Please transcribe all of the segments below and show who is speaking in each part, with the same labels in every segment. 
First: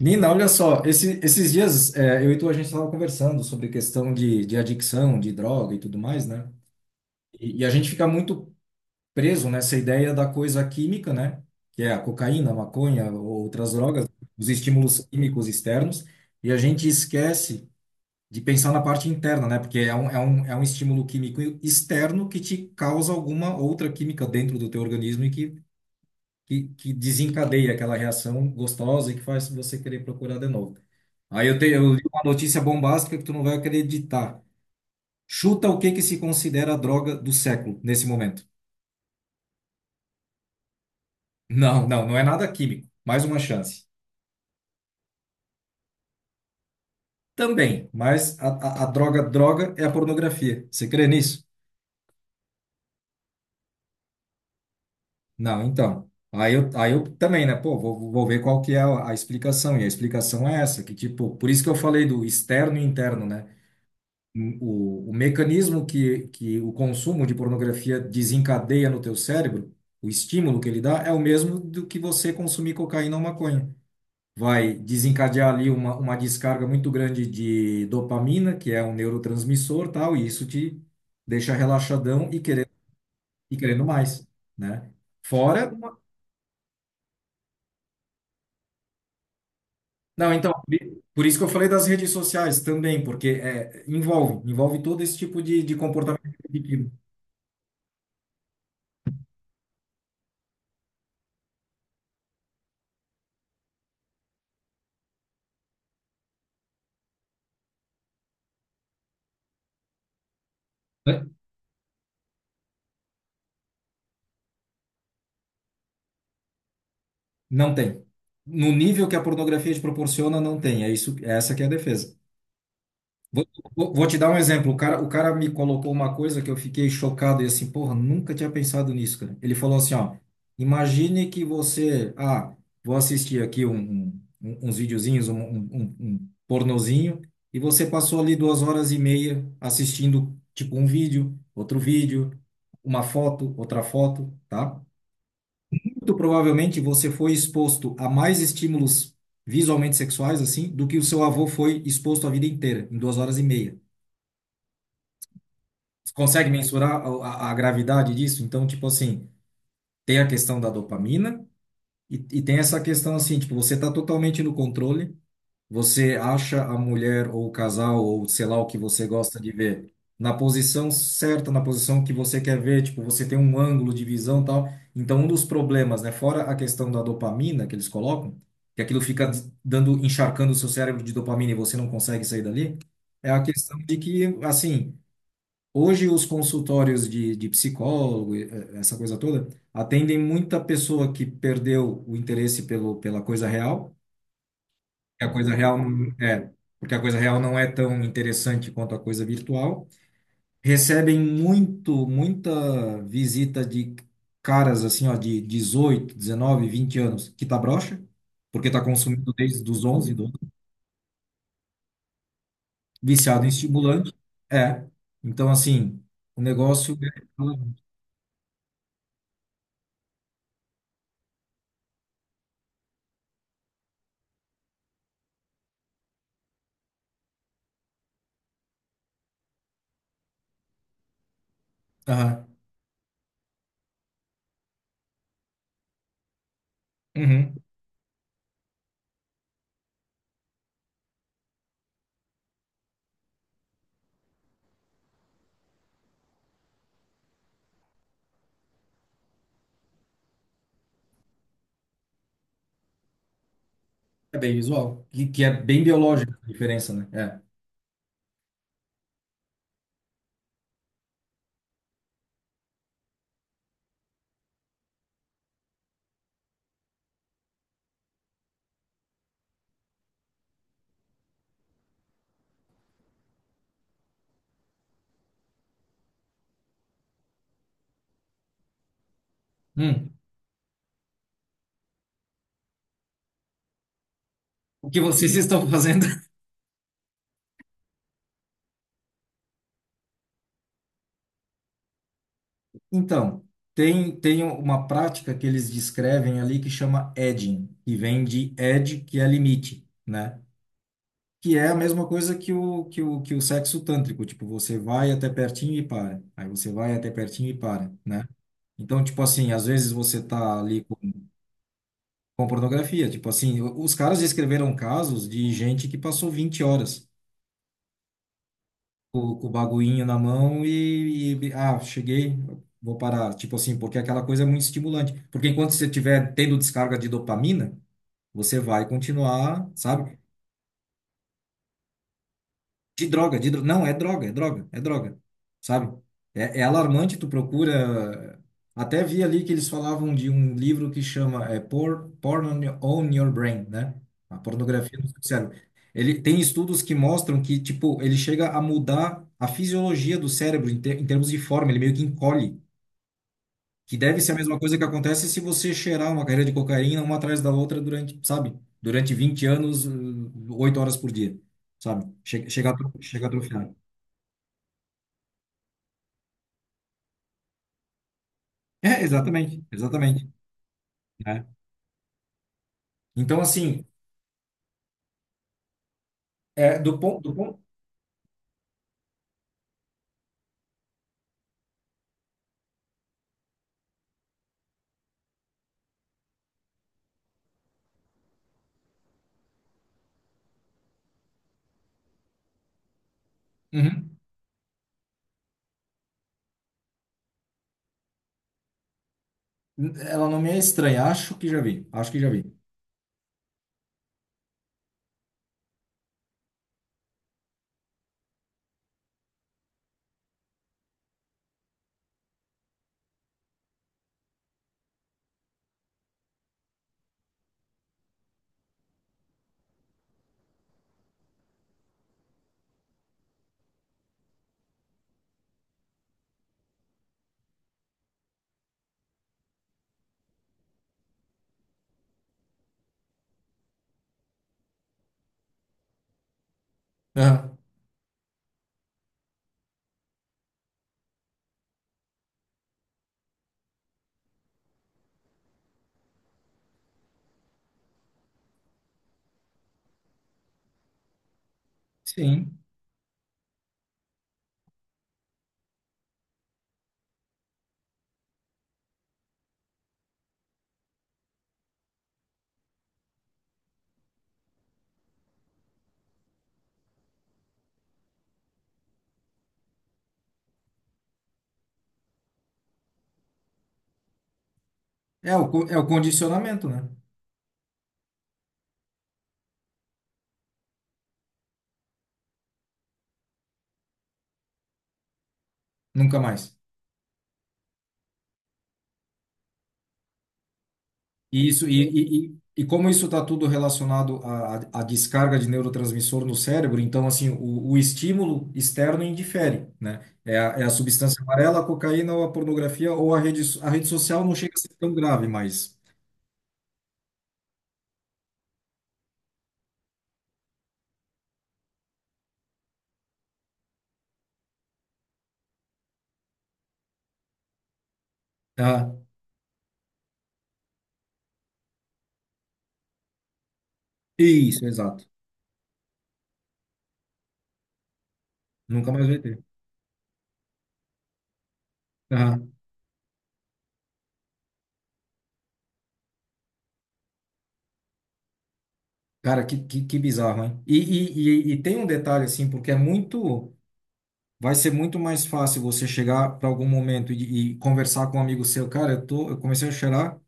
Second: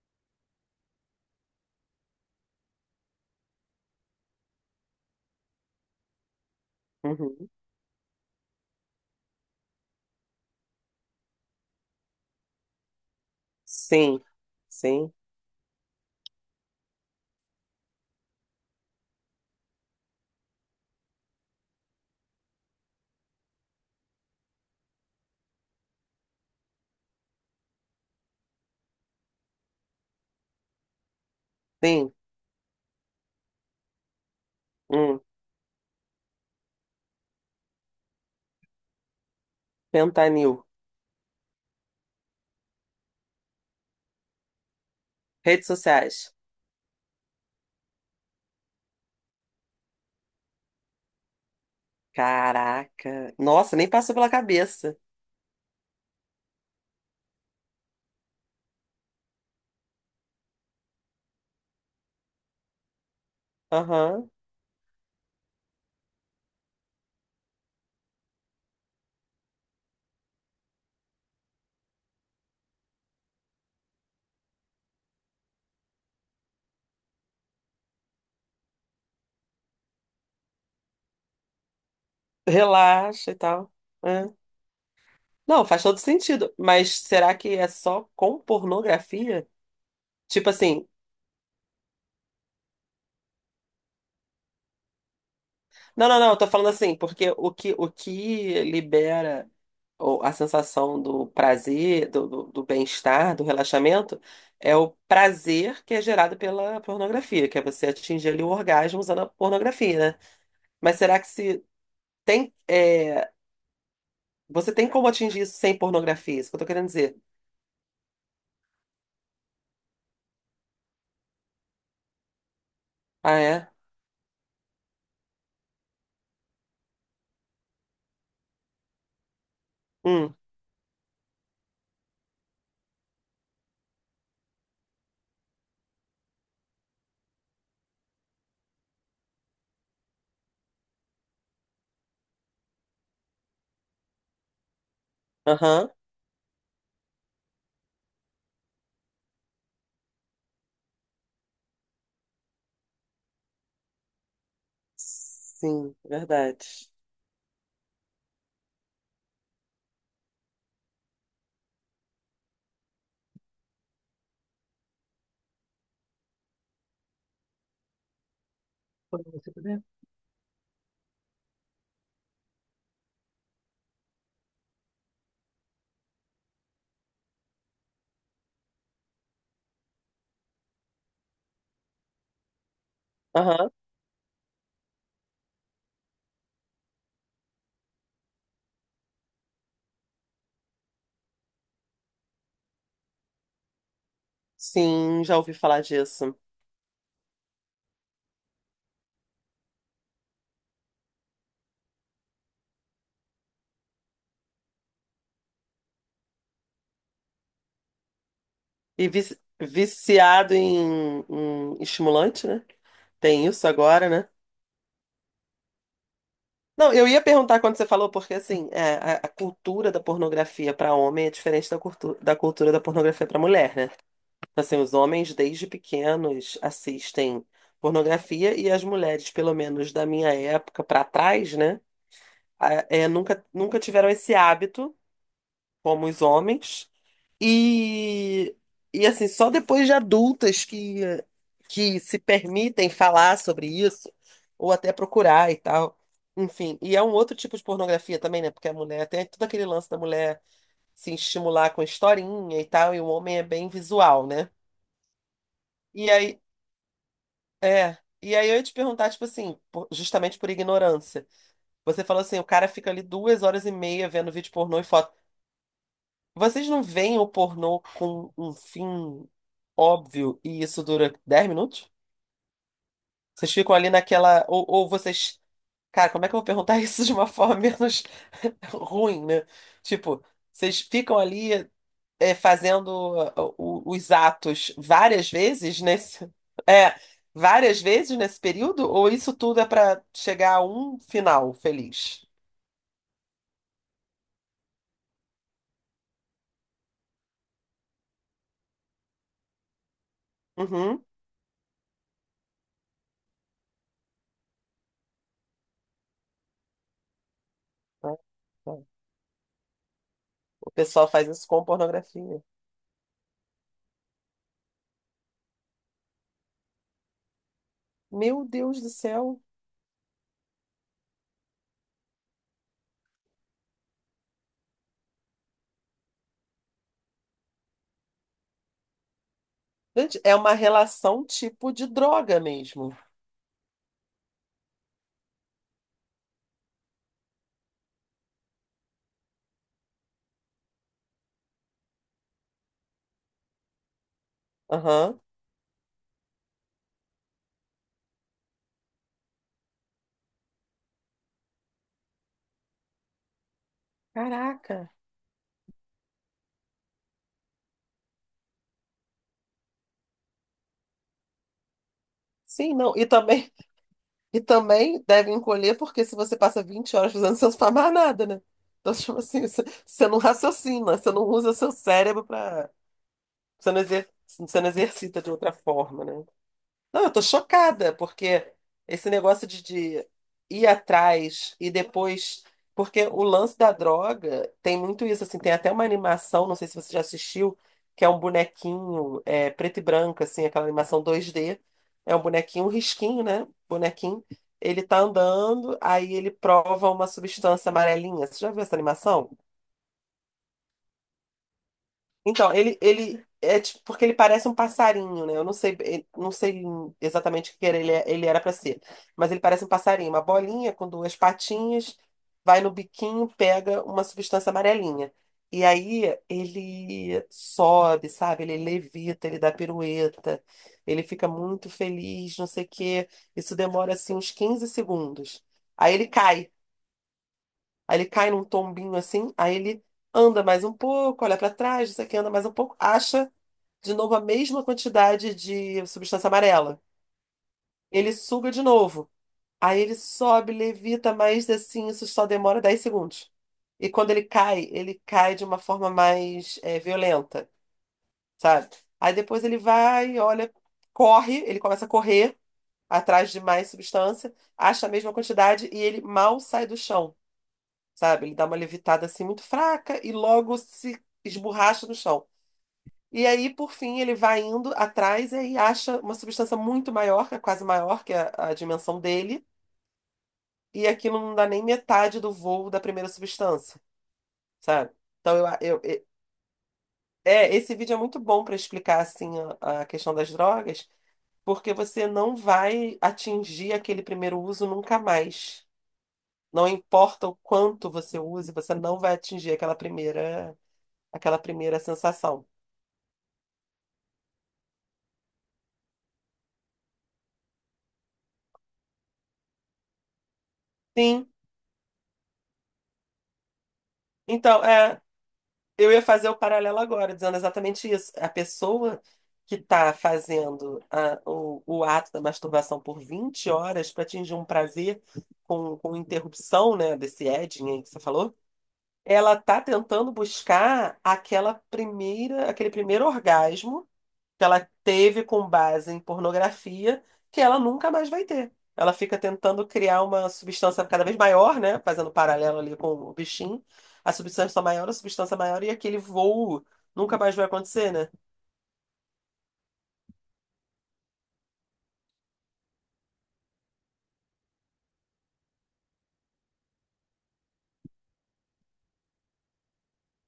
Speaker 1: Nina, olha só, esses dias eu e tu, a gente estava conversando sobre questão de adicção, de droga e tudo mais, né?
Speaker 2: Uhum.
Speaker 1: E a gente fica muito preso nessa ideia da coisa química, né? Que é a cocaína, a maconha, ou outras drogas,
Speaker 2: Sim,
Speaker 1: os estímulos
Speaker 2: sim,
Speaker 1: químicos externos, e a gente esquece de pensar na parte interna, né? Porque é um estímulo químico externo que te causa alguma outra química dentro do teu organismo e que desencadeia aquela reação gostosa e que faz você querer procurar de novo. Aí eu li
Speaker 2: sim.
Speaker 1: uma notícia bombástica que tu não vai acreditar.
Speaker 2: Hum.
Speaker 1: Chuta o que que se considera a droga do século nesse momento.
Speaker 2: Fentanil.
Speaker 1: Não, não, não é nada químico. Mais uma chance.
Speaker 2: Redes sociais.
Speaker 1: Também, mas a droga droga é a pornografia. Você crê nisso?
Speaker 2: Caraca. Nossa, nem passou pela cabeça.
Speaker 1: Não, então. Aí eu também, né? Pô, vou ver qual que é a explicação. E a explicação é essa, que tipo, por isso que eu falei do externo e interno, né?
Speaker 2: Aham.
Speaker 1: O mecanismo que o consumo de pornografia desencadeia no teu cérebro, o estímulo que ele dá, é o mesmo do que você consumir cocaína ou maconha. Vai desencadear ali uma descarga muito grande de dopamina, que é um neurotransmissor, tal, e isso te deixa relaxadão e querendo,
Speaker 2: Relaxa e
Speaker 1: e
Speaker 2: tal.
Speaker 1: querendo mais,
Speaker 2: É.
Speaker 1: né?
Speaker 2: Não,
Speaker 1: Fora
Speaker 2: faz
Speaker 1: uma...
Speaker 2: todo sentido. Mas será que é só com pornografia?
Speaker 1: Não,
Speaker 2: Tipo
Speaker 1: então, por
Speaker 2: assim.
Speaker 1: i- por isso que eu falei das redes sociais também, porque envolve todo esse tipo de
Speaker 2: Não, não,
Speaker 1: comportamento
Speaker 2: não. Eu tô falando
Speaker 1: repetido.
Speaker 2: assim, porque o que libera, ou a sensação do prazer, do bem-estar, do relaxamento, é o prazer que é gerado pela pornografia, que é você atingir ali o orgasmo usando a pornografia, né? Mas será que se tem, você tem como atingir isso sem pornografia? Isso que eu tô querendo dizer.
Speaker 1: Não tem. No nível que a pornografia te proporciona, não tem. É isso, é essa que é a defesa.
Speaker 2: Ah,
Speaker 1: Vou,
Speaker 2: é?
Speaker 1: vou te dar um exemplo. O cara me colocou uma coisa que eu fiquei chocado e assim, porra, nunca tinha pensado nisso, cara. Ele falou assim, ó,
Speaker 2: Hum,
Speaker 1: imagine que você, vou assistir aqui uns videozinhos, um pornozinho, e você passou ali 2h30 assistindo, tipo, um vídeo, outro vídeo, uma foto, outra foto, tá?
Speaker 2: aham.
Speaker 1: Muito provavelmente você foi exposto a mais estímulos visualmente sexuais, assim, do que o seu avô foi exposto a vida inteira, em 2h30.
Speaker 2: Sim,
Speaker 1: Você consegue
Speaker 2: verdade.
Speaker 1: mensurar a gravidade disso? Então, tipo assim, tem a questão da dopamina e tem essa questão, assim, tipo, você está totalmente no controle. Você acha a mulher ou o casal ou sei lá o que você gosta de
Speaker 2: Né?
Speaker 1: ver na posição certa, na posição que você quer ver, tipo, você tem um ângulo de visão, e tal. Então, um dos problemas, né, fora a questão da dopamina que eles colocam, que aquilo fica dando, encharcando o seu cérebro de dopamina e você não consegue sair dali, é a
Speaker 2: Aham.
Speaker 1: questão de que, assim, hoje os consultórios de psicólogo, essa coisa toda, atendem muita pessoa que perdeu o interesse pela coisa real
Speaker 2: Sim,
Speaker 1: a
Speaker 2: já
Speaker 1: coisa
Speaker 2: ouvi
Speaker 1: real
Speaker 2: falar
Speaker 1: não-
Speaker 2: disso.
Speaker 1: é, Porque a coisa real não é tão interessante quanto a coisa virtual. Recebem muita visita de caras assim, ó, de 18, 19, 20 anos, que tá broxa, porque tá
Speaker 2: E
Speaker 1: consumindo desde os 11 12,
Speaker 2: viciado em estimulante, né?
Speaker 1: viciado
Speaker 2: Tem
Speaker 1: em
Speaker 2: isso agora,
Speaker 1: estimulante.
Speaker 2: né?
Speaker 1: É. Então, assim, o
Speaker 2: Não,
Speaker 1: negócio
Speaker 2: eu ia
Speaker 1: é,
Speaker 2: perguntar quando você falou, porque assim, é, a cultura da pornografia para homem é diferente da cultura da pornografia para mulher, né? Assim, os homens desde pequenos assistem pornografia e as mulheres, pelo menos da minha época para trás, né?
Speaker 1: Aham.
Speaker 2: É, nunca tiveram esse hábito, como os homens,
Speaker 1: Uhum.
Speaker 2: e, assim, só depois de adultas que se permitem falar sobre isso, ou até procurar e tal. Enfim, e é um outro tipo de pornografia também, né? Porque a mulher tem todo aquele lance da mulher se estimular com historinha e tal, e o homem é bem visual,
Speaker 1: É
Speaker 2: né?
Speaker 1: bem visual, que é bem
Speaker 2: E
Speaker 1: biológica
Speaker 2: aí,
Speaker 1: a diferença, né? É.
Speaker 2: é. E aí eu ia te perguntar, tipo assim, justamente por ignorância. Você falou assim, o cara fica ali 2h30 vendo vídeo pornô e foto. Vocês não veem o pornô com um fim óbvio e isso dura 10 minutos? Vocês ficam ali naquela. Ou vocês. Cara, como é que eu vou perguntar isso de uma forma menos ruim, né?
Speaker 1: Hum.
Speaker 2: Tipo, vocês ficam ali é, fazendo os atos
Speaker 1: O que
Speaker 2: várias
Speaker 1: vocês estão
Speaker 2: vezes
Speaker 1: fazendo?
Speaker 2: nesse. É, várias vezes nesse período? Ou isso tudo é pra chegar a um final feliz?
Speaker 1: Então, tem uma prática que eles descrevem ali que chama edging, que vem de edge, que é limite, né?
Speaker 2: Uhum.
Speaker 1: Que é a mesma coisa que o sexo tântrico, tipo, você vai até pertinho e para, aí você vai até pertinho e para,
Speaker 2: Ah,
Speaker 1: né?
Speaker 2: tá.
Speaker 1: Então, tipo assim, às vezes você tá
Speaker 2: O
Speaker 1: ali com,
Speaker 2: pessoal faz isso com pornografia.
Speaker 1: com pornografia, tipo assim, os caras escreveram casos de gente que passou 20 horas
Speaker 2: Meu Deus do
Speaker 1: com,
Speaker 2: céu.
Speaker 1: com o baguinho na mão cheguei, vou parar. Tipo assim, porque aquela coisa é muito estimulante. Porque enquanto você estiver tendo descarga de dopamina, você vai continuar, sabe?
Speaker 2: Gente, é uma relação tipo de droga mesmo.
Speaker 1: De droga, de droga. Não, é droga, é droga, é droga. Sabe? É alarmante, tu procura. Até vi ali que eles falavam de um livro que chama Porn on Your Brain, né? A pornografia no
Speaker 2: Aham.
Speaker 1: seu cérebro. Ele tem estudos que mostram que, tipo, ele chega a mudar a fisiologia do cérebro em termos de forma, ele meio que encolhe. Que deve ser a mesma coisa que
Speaker 2: Caraca.
Speaker 1: acontece se você cheirar uma carreira de cocaína uma atrás da outra durante, sabe? Durante 20 anos, 8 horas por dia, sabe? Chega, chega a
Speaker 2: Sim,
Speaker 1: atro-
Speaker 2: não. E
Speaker 1: chega a
Speaker 2: também,
Speaker 1: atrofiar.
Speaker 2: e também deve encolher, porque se você passa 20 horas fazendo, você não faz mais nada, né? Então,
Speaker 1: É,
Speaker 2: tipo assim, você,
Speaker 1: exatamente,
Speaker 2: você não
Speaker 1: exatamente,
Speaker 2: raciocina, você não
Speaker 1: né?
Speaker 2: usa seu cérebro para.
Speaker 1: Então,
Speaker 2: Você não
Speaker 1: assim,
Speaker 2: exer, você não exercita de outra forma, né?
Speaker 1: do
Speaker 2: Não, eu tô
Speaker 1: ponto, do ponto,
Speaker 2: chocada, porque esse negócio de ir atrás e depois. Porque o lance da droga tem muito isso, assim, tem até uma animação, não sei se você já assistiu, que é um bonequinho preto e branco, assim, aquela animação 2D. É um bonequinho, um risquinho, né?
Speaker 1: Uhum.
Speaker 2: Bonequinho. Ele tá andando, aí ele prova uma substância amarelinha. Você já viu essa animação?
Speaker 1: Ela não me é estranha, acho que já vi, acho que já vi.
Speaker 2: Então, ele é tipo, porque ele parece um passarinho, né? Eu não sei, não sei exatamente o que era, ele era para ser, mas ele parece um passarinho, uma bolinha com duas patinhas, vai no biquinho, pega uma substância amarelinha. E aí ele sobe, sabe? Ele levita, ele dá pirueta, ele fica muito feliz, não sei o quê. Isso demora assim uns 15 segundos. Aí ele cai, aí ele cai num tombinho assim, aí ele anda mais um pouco, olha para trás, isso aqui anda mais um pouco, acha de novo a mesma quantidade de substância amarela.
Speaker 1: Aham.
Speaker 2: Ele suga de novo. Aí ele sobe, levita, mas assim, isso só demora 10 segundos. E quando ele cai de uma forma mais violenta, sabe? Aí depois ele vai, olha, corre, ele começa a correr
Speaker 1: Sim,
Speaker 2: atrás de mais substância, acha a mesma quantidade e ele mal sai do chão, sabe? Ele dá uma levitada assim muito fraca e logo se esborracha no chão. E aí, por fim, ele vai indo atrás e aí acha uma substância muito maior, que é quase maior que a dimensão dele, e aquilo não dá nem metade do voo da primeira substância, sabe?
Speaker 1: é
Speaker 2: Então,
Speaker 1: o,
Speaker 2: eu, a-
Speaker 1: co- é
Speaker 2: eu,
Speaker 1: o
Speaker 2: e-
Speaker 1: condicionamento, né?
Speaker 2: é, esse vídeo é muito bom para explicar assim a questão das drogas, porque você não vai atingir aquele primeiro uso nunca mais.
Speaker 1: Nunca mais.
Speaker 2: Não importa o quanto você use, você não vai atingir aquela
Speaker 1: E isso,
Speaker 2: primeira
Speaker 1: e, e, e
Speaker 2: sensação.
Speaker 1: e como isso está tudo relacionado à descarga de neurotransmissor no cérebro, então, assim, o estímulo externo indifere, né? É a substância
Speaker 2: Sim,
Speaker 1: amarela, a cocaína ou a pornografia ou a rede social não chega a
Speaker 2: então,
Speaker 1: ser tão
Speaker 2: é.
Speaker 1: grave, mas...
Speaker 2: Eu ia fazer o paralelo agora, dizendo exatamente isso. A pessoa que está fazendo o ato da masturbação por 20 horas para atingir um prazer com interrupção, né, desse edging aí que você falou,
Speaker 1: Ah,
Speaker 2: ela está tentando buscar aquela primeira, aquele primeiro orgasmo que
Speaker 1: isso,
Speaker 2: ela
Speaker 1: exato.
Speaker 2: teve com base em pornografia que ela nunca mais vai ter.
Speaker 1: Nunca
Speaker 2: Ela
Speaker 1: mais vai
Speaker 2: fica
Speaker 1: ter.
Speaker 2: tentando criar uma substância cada vez maior, né? Fazendo
Speaker 1: Aham.
Speaker 2: paralelo ali com o bichinho. A substância maior e aquele voo nunca mais vai acontecer, né?
Speaker 1: Cara, que bizarro, hein? E tem um detalhe, assim, porque é muito. Vai ser muito mais fácil você chegar para algum momento e conversar com um amigo seu. Cara, eu comecei a cheirar,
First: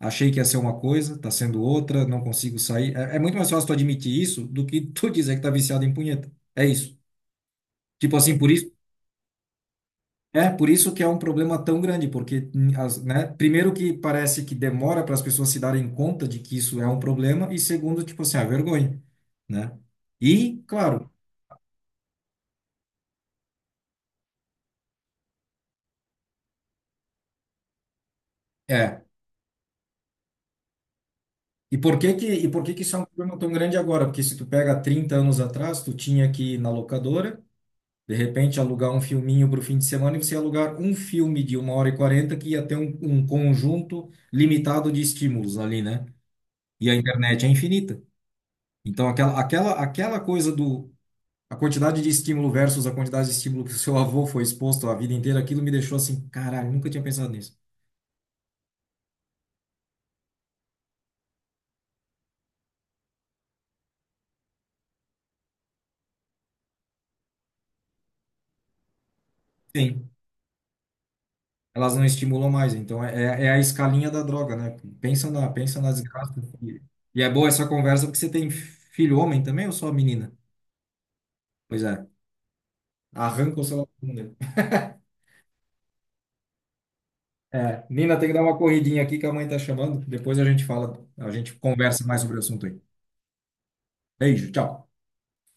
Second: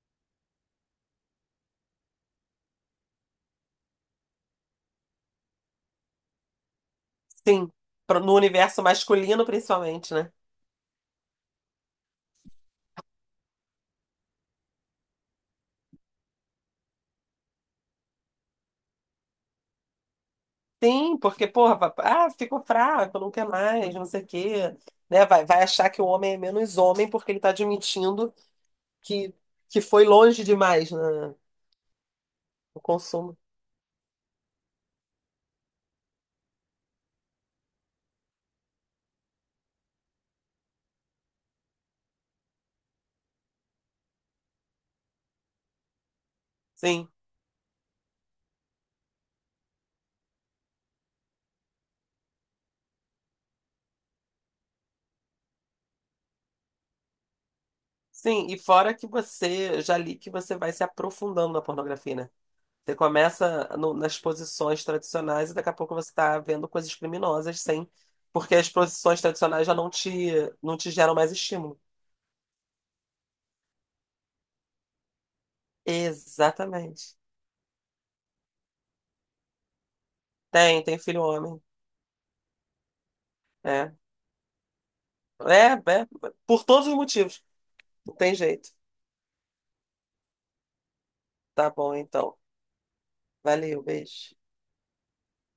Speaker 1: achei que ia ser uma coisa, tá sendo outra, não consigo sair. É muito mais fácil tu admitir isso do que tu dizer que tá viciado em punheta. É isso.
Speaker 2: Sim,
Speaker 1: Tipo
Speaker 2: no
Speaker 1: assim, por isso.
Speaker 2: universo masculino principalmente, né?
Speaker 1: É, por isso que é um problema tão grande, porque, primeiro que parece que demora para as pessoas se darem conta de que isso é um problema, e segundo, tipo assim, a vergonha, né? E, claro.
Speaker 2: Sim, porque, porra, ah, ficou fraco, não quer mais, não sei o quê, né? Vai achar que o homem é menos homem porque ele tá admitindo
Speaker 1: É.
Speaker 2: que, que foi longe demais, né?
Speaker 1: E por que que, e por que
Speaker 2: O
Speaker 1: que isso é um
Speaker 2: consumo.
Speaker 1: problema tão grande agora? Porque se tu pega 30 anos atrás, tu tinha que ir na locadora, de repente alugar um filminho para o fim de semana e você ia alugar um filme de 1h40 que ia ter um conjunto limitado de estímulos ali, né? E a
Speaker 2: Sim.
Speaker 1: internet é infinita. Então aquela coisa do a quantidade de estímulo versus a quantidade de estímulo que o seu avô foi exposto a vida inteira, aquilo me deixou assim, caralho, nunca tinha pensado nisso.
Speaker 2: Sim, e fora que você, já li que você vai se aprofundando na pornografia, né? Você começa nas posições tradicionais e daqui a pouco você está vendo coisas criminosas, sem, porque as posições tradicionais já não
Speaker 1: Sim.
Speaker 2: te, não te geram mais estímulo.
Speaker 1: Elas não estimulam mais. Então é a escalinha da droga, né? Pensa na desgraça. E,
Speaker 2: Exatamente.
Speaker 1: e é boa essa conversa porque você tem filho homem também ou só menina?
Speaker 2: Tem filho homem.
Speaker 1: Pois é, arranca o celular
Speaker 2: É.
Speaker 1: da bunda.
Speaker 2: É, é, por todos os motivos.
Speaker 1: É,
Speaker 2: Não
Speaker 1: Nina, tem que
Speaker 2: tem
Speaker 1: dar uma
Speaker 2: jeito.
Speaker 1: corridinha aqui que a mãe tá chamando. Depois a gente fala, a gente
Speaker 2: Tá bom,
Speaker 1: conversa mais sobre
Speaker 2: então.
Speaker 1: o assunto aí.
Speaker 2: Valeu, beijo.
Speaker 1: Beijo, tchau.